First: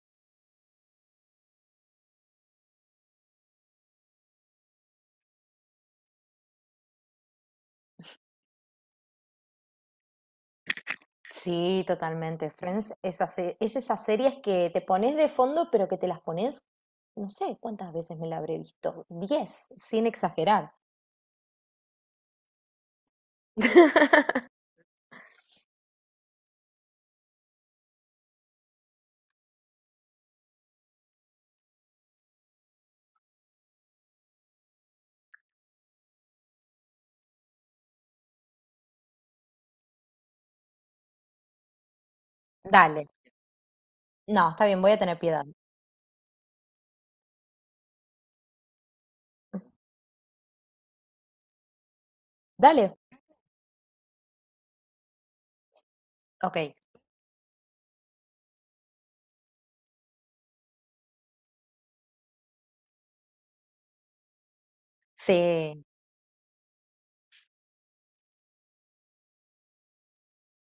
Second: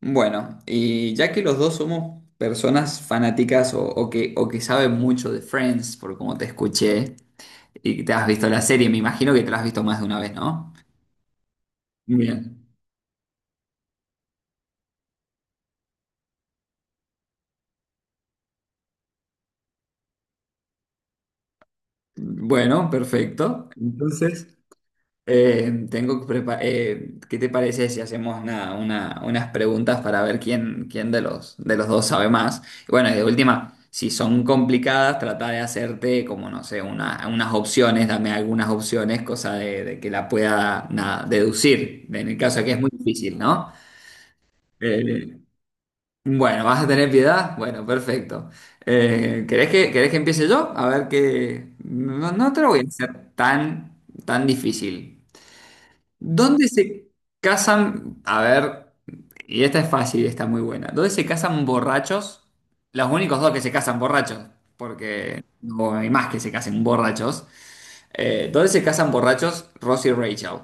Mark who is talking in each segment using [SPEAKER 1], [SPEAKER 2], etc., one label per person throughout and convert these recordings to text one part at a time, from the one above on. [SPEAKER 1] Bueno, y ya que los dos somos personas fanáticas o que saben mucho de Friends, por como te escuché, y que te has visto la serie, me imagino que te la has visto más de una vez, ¿no?
[SPEAKER 2] Sí, totalmente.
[SPEAKER 1] Bien.
[SPEAKER 2] Friends es esas series que te pones de fondo, pero que te las pones, no sé cuántas veces me la habré visto. 10, sin exagerar.
[SPEAKER 1] Bueno, perfecto. Entonces, ¿Qué te parece si hacemos nada, unas preguntas para ver quién de los dos sabe más? Y bueno, y de última, si son complicadas, trata de hacerte como, no sé, unas opciones, dame algunas opciones, cosa de que la pueda nada deducir, en el caso de que es muy
[SPEAKER 2] Dale.
[SPEAKER 1] difícil, ¿no?
[SPEAKER 2] No, está bien, voy a tener
[SPEAKER 1] Eh,
[SPEAKER 2] piedad.
[SPEAKER 1] bueno, ¿vas a tener piedad? Bueno, perfecto. Querés que empiece yo? A ver que... No, no te lo voy a
[SPEAKER 2] Dale.
[SPEAKER 1] hacer tan, tan difícil.
[SPEAKER 2] Ok.
[SPEAKER 1] ¿Dónde se casan? A ver, y esta es fácil, y está muy buena. ¿Dónde se casan borrachos? Los únicos dos que se casan borrachos, porque
[SPEAKER 2] Sí,
[SPEAKER 1] no hay más que se casen borrachos. ¿Dónde se casan borrachos Ross y Rachel?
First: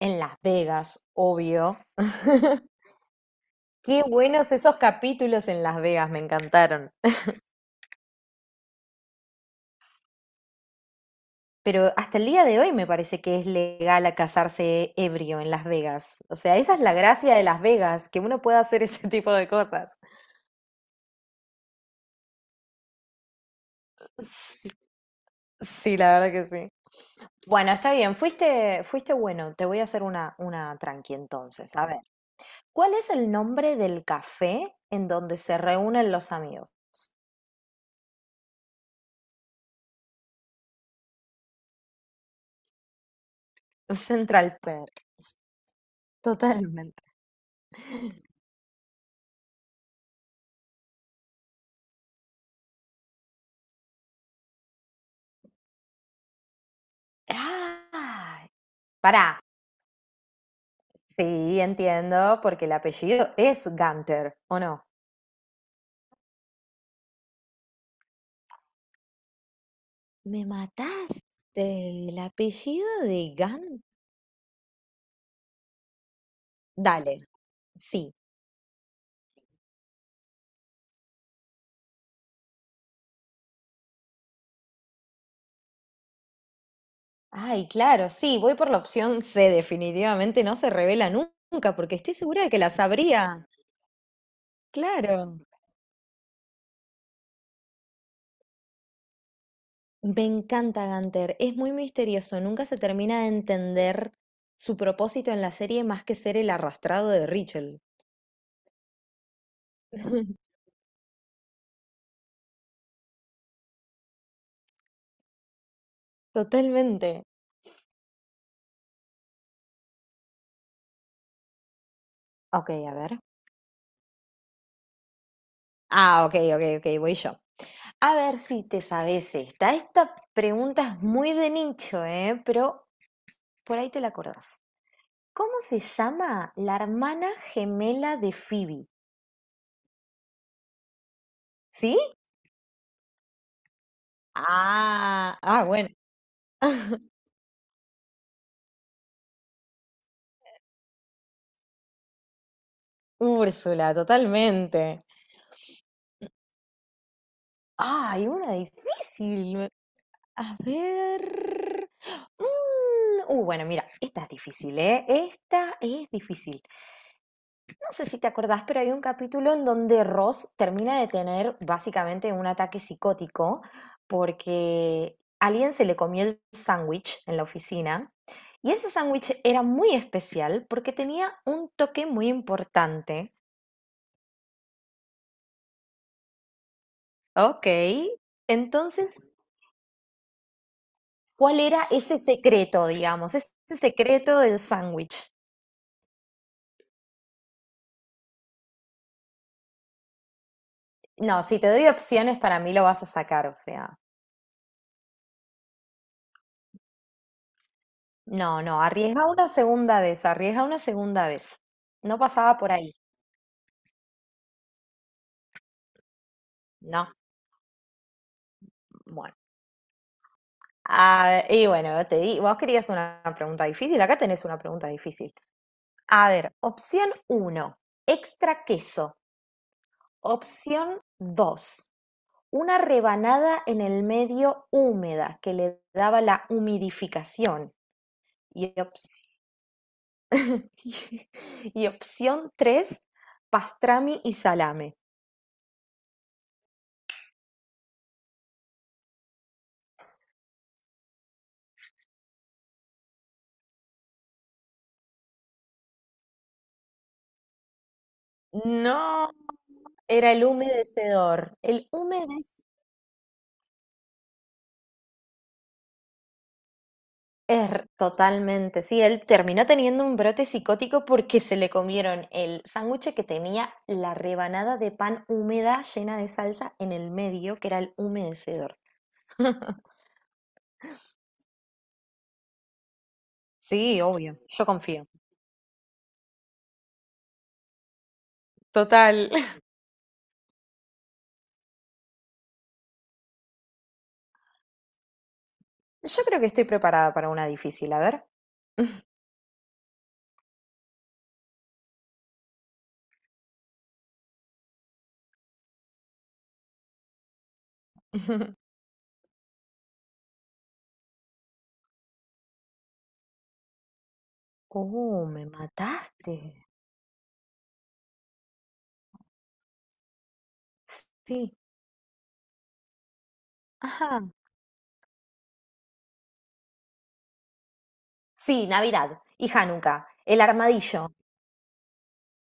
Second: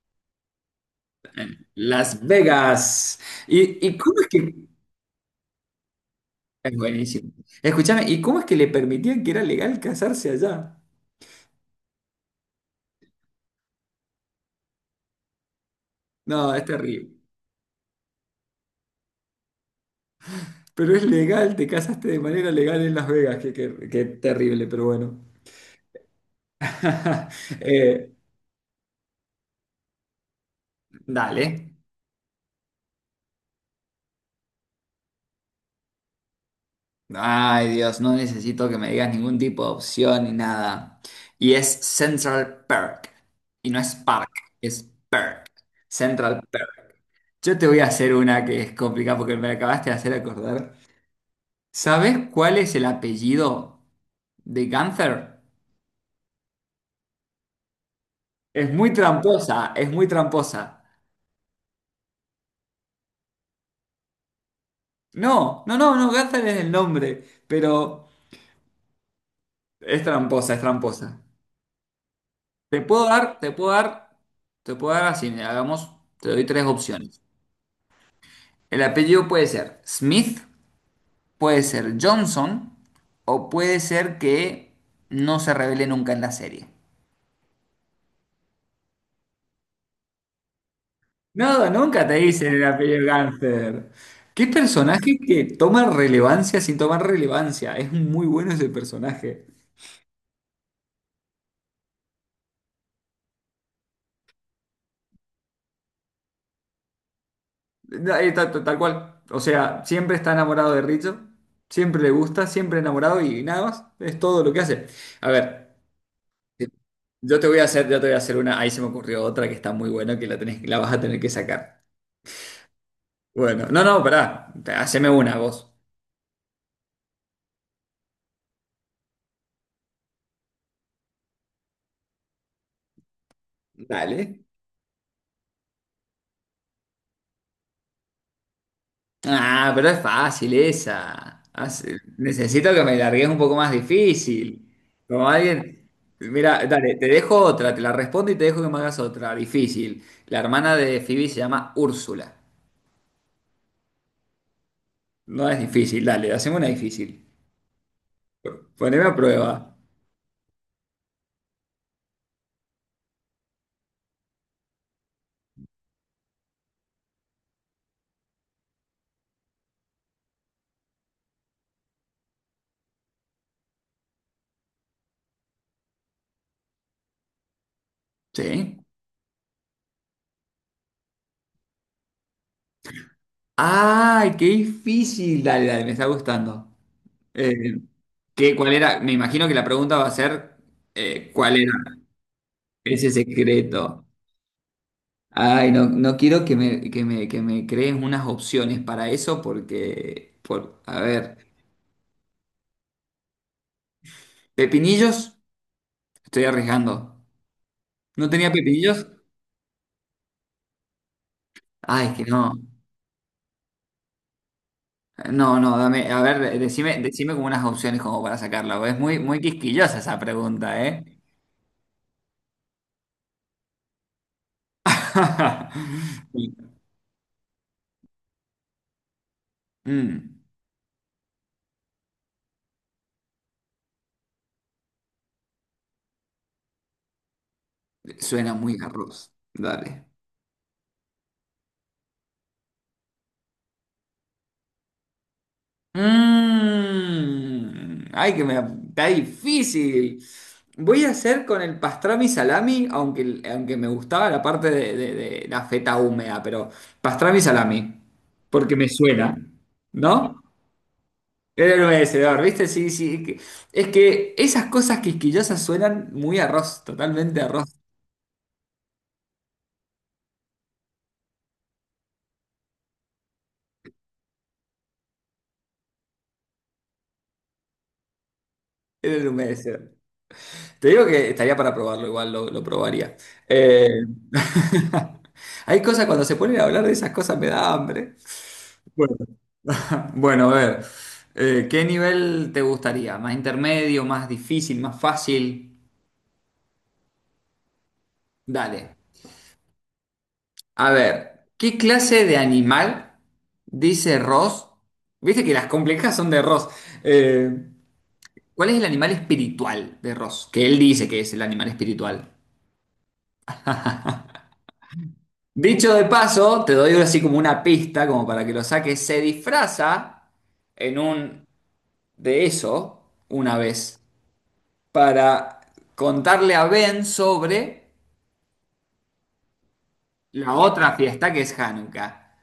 [SPEAKER 2] en Las Vegas, obvio.
[SPEAKER 1] Las Vegas. Y
[SPEAKER 2] Qué
[SPEAKER 1] cómo es
[SPEAKER 2] buenos
[SPEAKER 1] que...
[SPEAKER 2] esos capítulos en Las Vegas, me
[SPEAKER 1] Es
[SPEAKER 2] encantaron.
[SPEAKER 1] buenísimo. Escúchame, ¿y cómo es que le permitían que era legal casarse allá?
[SPEAKER 2] Pero hasta el día de hoy me parece que es legal a casarse ebrio en Las Vegas. O
[SPEAKER 1] No,
[SPEAKER 2] sea,
[SPEAKER 1] es
[SPEAKER 2] esa es la
[SPEAKER 1] terrible.
[SPEAKER 2] gracia de Las Vegas, que uno pueda hacer ese tipo de cosas.
[SPEAKER 1] Pero es legal, te casaste de manera legal en Las Vegas, que, que terrible,
[SPEAKER 2] Sí,
[SPEAKER 1] pero bueno.
[SPEAKER 2] sí, la verdad que sí. Bueno, está
[SPEAKER 1] Eh,
[SPEAKER 2] bien, fuiste bueno, te voy a hacer una tranqui
[SPEAKER 1] Dale.
[SPEAKER 2] entonces. A ver, ¿cuál es el nombre del café en donde se reúnen los amigos?
[SPEAKER 1] Ay, Dios, no necesito que me digas ningún tipo de opción ni nada. Y es Central Perk. Y no es Park,
[SPEAKER 2] Central
[SPEAKER 1] es
[SPEAKER 2] Perk,
[SPEAKER 1] Perk. Central Perk.
[SPEAKER 2] totalmente.
[SPEAKER 1] Yo te voy a hacer una que es complicada porque me la acabaste de hacer acordar. ¿Sabes cuál es el apellido de Gunther?
[SPEAKER 2] Ah,
[SPEAKER 1] Es muy
[SPEAKER 2] pará.
[SPEAKER 1] tramposa, es muy tramposa.
[SPEAKER 2] Sí, entiendo, porque el apellido es Gunter, ¿o no?
[SPEAKER 1] No, Gunther es el nombre, pero es
[SPEAKER 2] ¿Me
[SPEAKER 1] tramposa, es tramposa.
[SPEAKER 2] mataste el
[SPEAKER 1] Te
[SPEAKER 2] apellido
[SPEAKER 1] puedo
[SPEAKER 2] de
[SPEAKER 1] dar, te puedo
[SPEAKER 2] Gan?
[SPEAKER 1] dar, te puedo dar así, mira, hagamos, te doy tres opciones.
[SPEAKER 2] Dale, sí.
[SPEAKER 1] El apellido puede ser Smith, puede ser Johnson o puede ser que no se revele nunca en la serie.
[SPEAKER 2] Ay, claro, sí, voy por la opción C, definitivamente no se revela
[SPEAKER 1] No,
[SPEAKER 2] nunca, porque
[SPEAKER 1] nunca te
[SPEAKER 2] estoy segura de
[SPEAKER 1] dicen
[SPEAKER 2] que
[SPEAKER 1] el
[SPEAKER 2] la
[SPEAKER 1] apellido
[SPEAKER 2] sabría.
[SPEAKER 1] Gangster. Qué personaje
[SPEAKER 2] Claro,
[SPEAKER 1] que toma relevancia sin tomar relevancia. Es muy bueno ese personaje.
[SPEAKER 2] me encanta Gunther, es muy misterioso, nunca se termina de entender su propósito en la serie más que ser el arrastrado de Rachel.
[SPEAKER 1] No, Tal cual. O sea, siempre está enamorado de Richo. Siempre le gusta, siempre enamorado y nada más. Es todo lo que hace. A ver,
[SPEAKER 2] Totalmente.
[SPEAKER 1] yo te voy a hacer una. Ahí se me ocurrió otra que está muy buena que la tenés, la vas a tener que sacar.
[SPEAKER 2] Ok, a ver.
[SPEAKER 1] Bueno, no, no, pará. Haceme una vos.
[SPEAKER 2] Ah, ok, ok, ok, voy yo. A ver si te sabes esta. Esta pregunta es muy de nicho, ¿eh? Pero por ahí te la
[SPEAKER 1] Dale.
[SPEAKER 2] acordás. ¿Cómo se llama la hermana gemela de Phoebe?
[SPEAKER 1] Ah, pero es fácil esa.
[SPEAKER 2] ¿Sí?
[SPEAKER 1] Necesito que me largues un poco más difícil. Como
[SPEAKER 2] Ah, ah,
[SPEAKER 1] alguien.
[SPEAKER 2] bueno.
[SPEAKER 1] Mira, dale, te dejo otra, te la respondo y te dejo que me hagas otra. Difícil. La hermana de Phoebe se llama Úrsula.
[SPEAKER 2] Úrsula, totalmente.
[SPEAKER 1] No es difícil, dale, haceme una difícil.
[SPEAKER 2] Ah, hay una
[SPEAKER 1] Poneme a
[SPEAKER 2] difícil.
[SPEAKER 1] prueba.
[SPEAKER 2] A ver. mm, bueno, mira, esta es difícil, ¿eh? Esta es difícil. No sé si te acordás, pero hay un capítulo en donde Ross termina de tener básicamente un ataque psicótico porque alguien se le comió el sándwich en la oficina. Y
[SPEAKER 1] ¿Sí?
[SPEAKER 2] ese sándwich era muy especial porque tenía un toque muy importante.
[SPEAKER 1] ¡Ay, qué difícil! Dale, dale, me está gustando. Eh,
[SPEAKER 2] Ok,
[SPEAKER 1] cuál era? Me
[SPEAKER 2] entonces,
[SPEAKER 1] imagino que la pregunta va a ser ¿cuál
[SPEAKER 2] ¿cuál
[SPEAKER 1] era?
[SPEAKER 2] era ese secreto,
[SPEAKER 1] Ese
[SPEAKER 2] digamos? Ese
[SPEAKER 1] secreto.
[SPEAKER 2] secreto del sándwich.
[SPEAKER 1] Ay, no, no quiero que me crees unas opciones para eso porque, por, a ver,
[SPEAKER 2] No, si te doy opciones, para mí lo vas a sacar, o sea,
[SPEAKER 1] pepinillos, estoy arriesgando. ¿No tenía
[SPEAKER 2] no, no,
[SPEAKER 1] pepinillos?
[SPEAKER 2] arriesga una segunda vez, arriesga una segunda vez.
[SPEAKER 1] Ay, es
[SPEAKER 2] No
[SPEAKER 1] que no.
[SPEAKER 2] pasaba por ahí,
[SPEAKER 1] No, no, dame, a ver,
[SPEAKER 2] no,
[SPEAKER 1] decime como unas opciones como para sacarlo. Es muy,
[SPEAKER 2] bueno.
[SPEAKER 1] muy quisquillosa esa pregunta, ¿eh?
[SPEAKER 2] Ah, y bueno, te di, vos querías una pregunta difícil, acá tenés una pregunta difícil. A ver, opción uno, extra queso.
[SPEAKER 1] Mm,
[SPEAKER 2] Opción dos, una rebanada en el medio húmeda que le daba la humidificación.
[SPEAKER 1] suena
[SPEAKER 2] Y,
[SPEAKER 1] muy arroz.
[SPEAKER 2] ops-
[SPEAKER 1] Dale.
[SPEAKER 2] y opción tres, pastrami y salame.
[SPEAKER 1] Mm, ay, que me está difícil. Voy a hacer con el pastrami salami, aunque, aunque me gustaba la parte de, de la feta húmeda, pero pastrami salami, porque me
[SPEAKER 2] No,
[SPEAKER 1] suena,
[SPEAKER 2] era
[SPEAKER 1] ¿no?
[SPEAKER 2] el humedecedor.
[SPEAKER 1] Era el
[SPEAKER 2] El
[SPEAKER 1] humedecedor,
[SPEAKER 2] humedecedor.
[SPEAKER 1] ¿viste? Sí, sí. Es que esas cosas quisquillosas suenan muy a arroz, totalmente a arroz.
[SPEAKER 2] Er, totalmente, sí, él terminó teniendo un brote psicótico porque se le comieron el sándwich que tenía la rebanada de pan húmeda llena de salsa en el medio, que era el humedecedor.
[SPEAKER 1] Era el humedecedor. Te digo que estaría para probarlo, igual lo probaría. Eh,
[SPEAKER 2] Sí, obvio, yo confío.
[SPEAKER 1] Hay cosas, cuando se ponen a hablar de esas cosas me da hambre. Bueno,
[SPEAKER 2] Total.
[SPEAKER 1] bueno, a ver, ¿qué nivel te gustaría? ¿Más intermedio, más difícil, más fácil?
[SPEAKER 2] Yo creo que estoy preparada para una difícil, a ver.
[SPEAKER 1] Dale. A ver, ¿qué clase de animal dice Ross? Viste que las complejas son de Ross. Eh, ¿Cuál es el animal espiritual de Ross? Que él dice que es el animal espiritual.
[SPEAKER 2] Oh, me
[SPEAKER 1] Dicho de
[SPEAKER 2] mataste.
[SPEAKER 1] paso, te doy así como una pista, como para que lo saques. Se disfraza en un
[SPEAKER 2] Sí.
[SPEAKER 1] de eso una vez
[SPEAKER 2] Ajá.
[SPEAKER 1] para contarle a Ben sobre
[SPEAKER 2] Sí, Navidad y Hanukkah. El
[SPEAKER 1] la otra
[SPEAKER 2] armadillo.
[SPEAKER 1] fiesta que es Hanukkah.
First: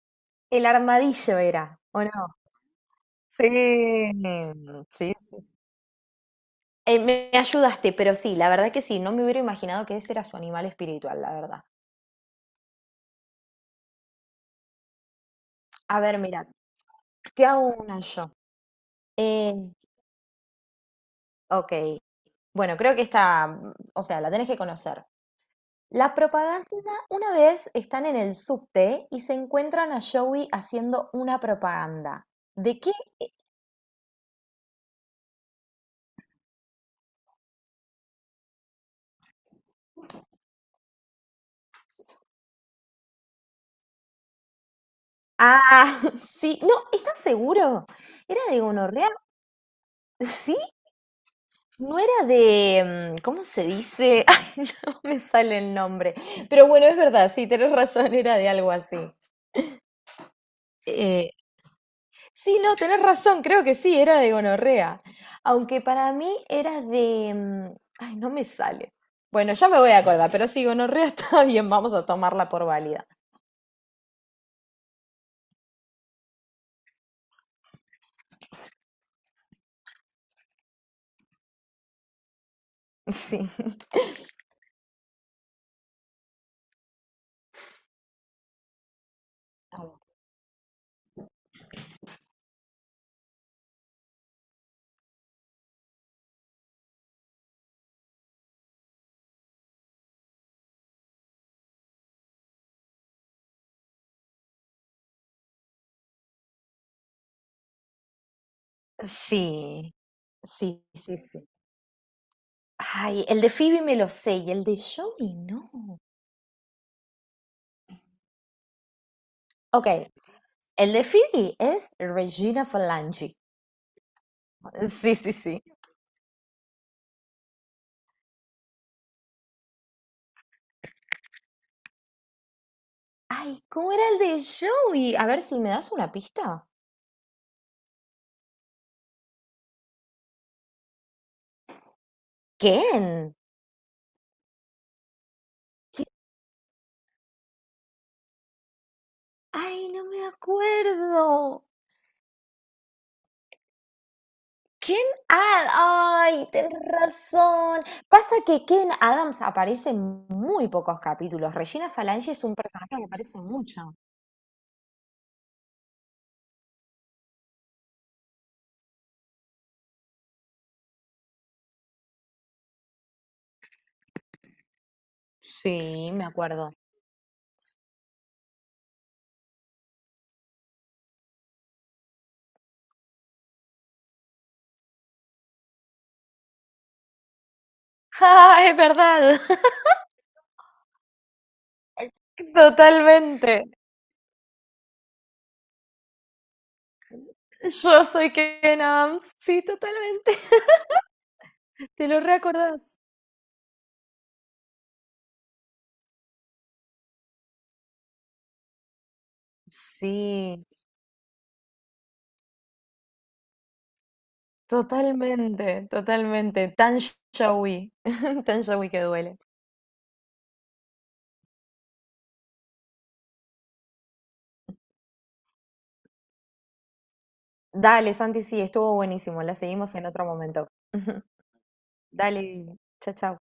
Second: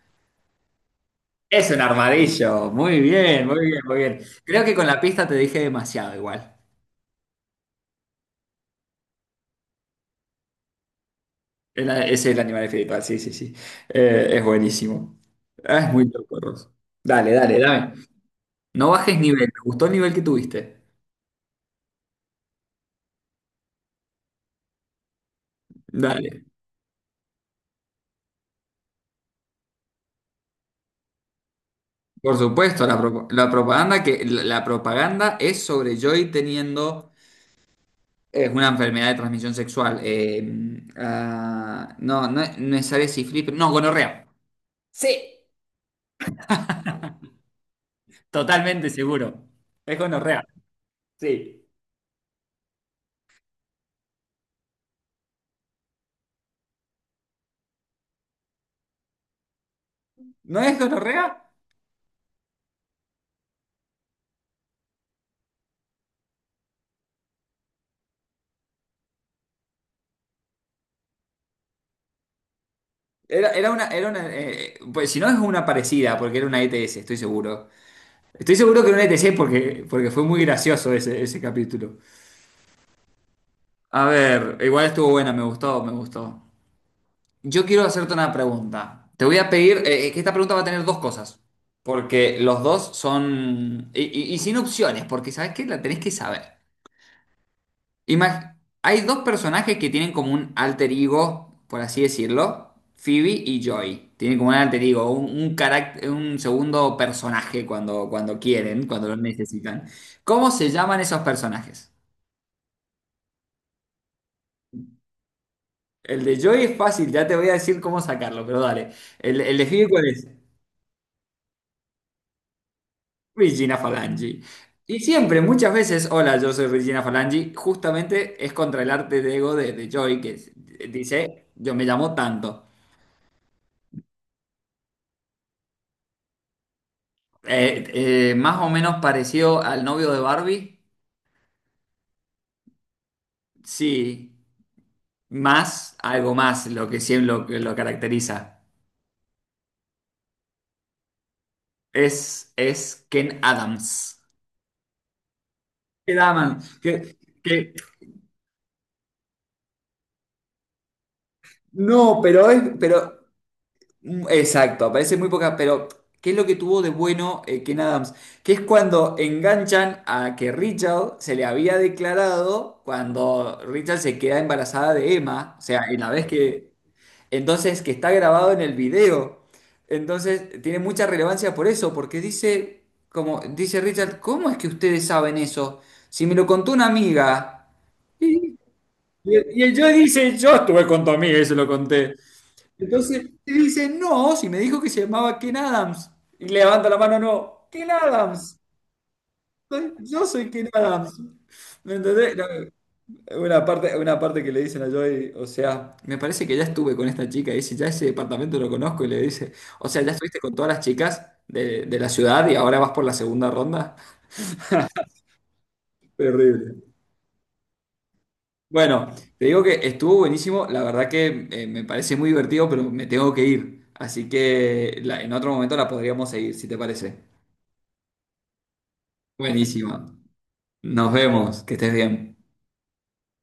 [SPEAKER 2] El armadillo
[SPEAKER 1] Es
[SPEAKER 2] era,
[SPEAKER 1] un
[SPEAKER 2] ¿o no?
[SPEAKER 1] armadillo. Muy bien,
[SPEAKER 2] Sí,
[SPEAKER 1] muy bien, muy bien. Creo que con la
[SPEAKER 2] sí,
[SPEAKER 1] pista te
[SPEAKER 2] sí.
[SPEAKER 1] dije demasiado igual.
[SPEAKER 2] Me ayudaste, pero sí, la verdad que sí, no me hubiera imaginado que ese era su animal espiritual, la verdad.
[SPEAKER 1] Es el animal espiritual, sí, sí, sí. Es buenísimo. Ah, es
[SPEAKER 2] A
[SPEAKER 1] muy
[SPEAKER 2] ver,
[SPEAKER 1] loco,
[SPEAKER 2] mira,
[SPEAKER 1] Ross. Dale,
[SPEAKER 2] te
[SPEAKER 1] dale,
[SPEAKER 2] hago
[SPEAKER 1] dame.
[SPEAKER 2] una yo.
[SPEAKER 1] No bajes nivel.
[SPEAKER 2] Eh,
[SPEAKER 1] Me gustó el nivel que tuviste.
[SPEAKER 2] ok, bueno, creo que esta, o sea, la tenés que conocer. La
[SPEAKER 1] Dale.
[SPEAKER 2] propaganda, una vez están en el subte y se encuentran a Joey haciendo una propaganda.
[SPEAKER 1] Por
[SPEAKER 2] ¿De
[SPEAKER 1] supuesto,
[SPEAKER 2] qué?
[SPEAKER 1] la, la propaganda que la propaganda es sobre Joy teniendo una enfermedad de transmisión sexual. No, no es Ares y Flip, no, gonorrea. Sí.
[SPEAKER 2] Ah, sí, no, ¿estás seguro? ¿Era de
[SPEAKER 1] Totalmente
[SPEAKER 2] gonorrea?
[SPEAKER 1] seguro. Es gonorrea.
[SPEAKER 2] Sí,
[SPEAKER 1] Sí.
[SPEAKER 2] no era de, ¿cómo se dice? Ay, no me sale el nombre. Pero bueno, es verdad, sí, tenés razón, era de algo así.
[SPEAKER 1] ¿No es gonorrea?
[SPEAKER 2] Sí, no, tenés razón, creo que sí, era de gonorrea. Aunque para mí era de ay, no me sale. Bueno, ya me voy a acordar, pero sí, gonorrea está bien, vamos a tomarla por válida.
[SPEAKER 1] Era una, pues si no es una parecida, porque era una ETS, estoy seguro. Estoy seguro que era una ETS porque, porque fue muy gracioso ese, ese capítulo.
[SPEAKER 2] Sí.
[SPEAKER 1] A ver, igual estuvo buena, me gustó, me gustó. Yo quiero hacerte una pregunta. Te voy a pedir, que esta pregunta va a tener dos cosas. Porque los dos son... y sin opciones, porque sabes que la tenés que saber. Imag- Hay dos personajes que tienen como un alter ego, por así decirlo, Phoebe y Joy. Tienen como un alter ego, un un segundo personaje cuando, cuando quieren, cuando lo necesitan.
[SPEAKER 2] Sí,
[SPEAKER 1] ¿Cómo se
[SPEAKER 2] sí,
[SPEAKER 1] llaman
[SPEAKER 2] sí,
[SPEAKER 1] esos
[SPEAKER 2] sí.
[SPEAKER 1] personajes?
[SPEAKER 2] Ay, el de Phoebe me lo sé y el de Joey no.
[SPEAKER 1] El de Joy es fácil, ya te voy a decir cómo sacarlo, pero dale. El de
[SPEAKER 2] Ok,
[SPEAKER 1] Phoebe cuál es?
[SPEAKER 2] el de Phoebe es Regina Falangi.
[SPEAKER 1] Regina Falangi. Y
[SPEAKER 2] Sí, sí,
[SPEAKER 1] siempre,
[SPEAKER 2] sí.
[SPEAKER 1] muchas veces, hola, yo soy Regina Falangi, justamente es contra el arte de ego de Joy, dice, yo me llamo tanto.
[SPEAKER 2] Ay, ¿cómo era el de Joey? A ver si me das una pista.
[SPEAKER 1] Más o menos parecido al novio de Barbie.
[SPEAKER 2] ¿Quién?
[SPEAKER 1] Sí, más, algo más, lo que siempre lo, que lo caracteriza.
[SPEAKER 2] Ay, no me acuerdo.
[SPEAKER 1] Es Ken Adams.
[SPEAKER 2] Ken,
[SPEAKER 1] Ken
[SPEAKER 2] ay, tenés
[SPEAKER 1] Adams, que-
[SPEAKER 2] razón. Pasa que Ken Adams aparece en muy pocos capítulos. Regina
[SPEAKER 1] no,
[SPEAKER 2] Falange es
[SPEAKER 1] pero
[SPEAKER 2] un
[SPEAKER 1] es,
[SPEAKER 2] personaje que
[SPEAKER 1] pero,
[SPEAKER 2] aparece mucho.
[SPEAKER 1] mm, exacto, aparece muy poca, pero ¿qué es lo que tuvo de bueno Ken Adams? Que es cuando enganchan a que Richard se le había declarado cuando Richard se queda embarazada de Emma, o sea, en la
[SPEAKER 2] Sí, me
[SPEAKER 1] vez
[SPEAKER 2] acuerdo.
[SPEAKER 1] que... Entonces, que está grabado en el video. Entonces, tiene mucha relevancia por eso, porque dice, como dice Richard, ¿cómo es que ustedes saben eso? Si me lo contó una amiga. Y,
[SPEAKER 2] Ah, es verdad,
[SPEAKER 1] y yo dice, yo estuve con tu amiga y se lo conté. Entonces, y
[SPEAKER 2] totalmente.
[SPEAKER 1] dice, no, si me dijo que se llamaba Ken Adams. Y levanta la mano, no, Ken
[SPEAKER 2] Yo soy
[SPEAKER 1] Adams.
[SPEAKER 2] Ken Adams. Sí,
[SPEAKER 1] Yo
[SPEAKER 2] totalmente.
[SPEAKER 1] soy Ken Adams. ¿Me
[SPEAKER 2] ¿Te lo
[SPEAKER 1] entendés? No.
[SPEAKER 2] reacordás?
[SPEAKER 1] Una parte que le dicen a Joey, o sea, me parece que ya estuve con esta chica, y dice, ya ese departamento lo conozco, y le dice, o sea, ya estuviste con
[SPEAKER 2] Sí.
[SPEAKER 1] todas las chicas de la ciudad y ahora vas por la segunda ronda.
[SPEAKER 2] Totalmente, totalmente.
[SPEAKER 1] Terrible.
[SPEAKER 2] Tan showy, tan showy que
[SPEAKER 1] Bueno,
[SPEAKER 2] duele.
[SPEAKER 1] te digo que estuvo buenísimo, la verdad que me parece muy divertido, pero me tengo que ir, así que en otro momento la podríamos seguir, si te parece.
[SPEAKER 2] Dale, Santi, sí, estuvo buenísimo. La seguimos
[SPEAKER 1] Buenísima.
[SPEAKER 2] en otro momento.
[SPEAKER 1] Nos vemos, que estés bien.
[SPEAKER 2] Dale, chao, chao.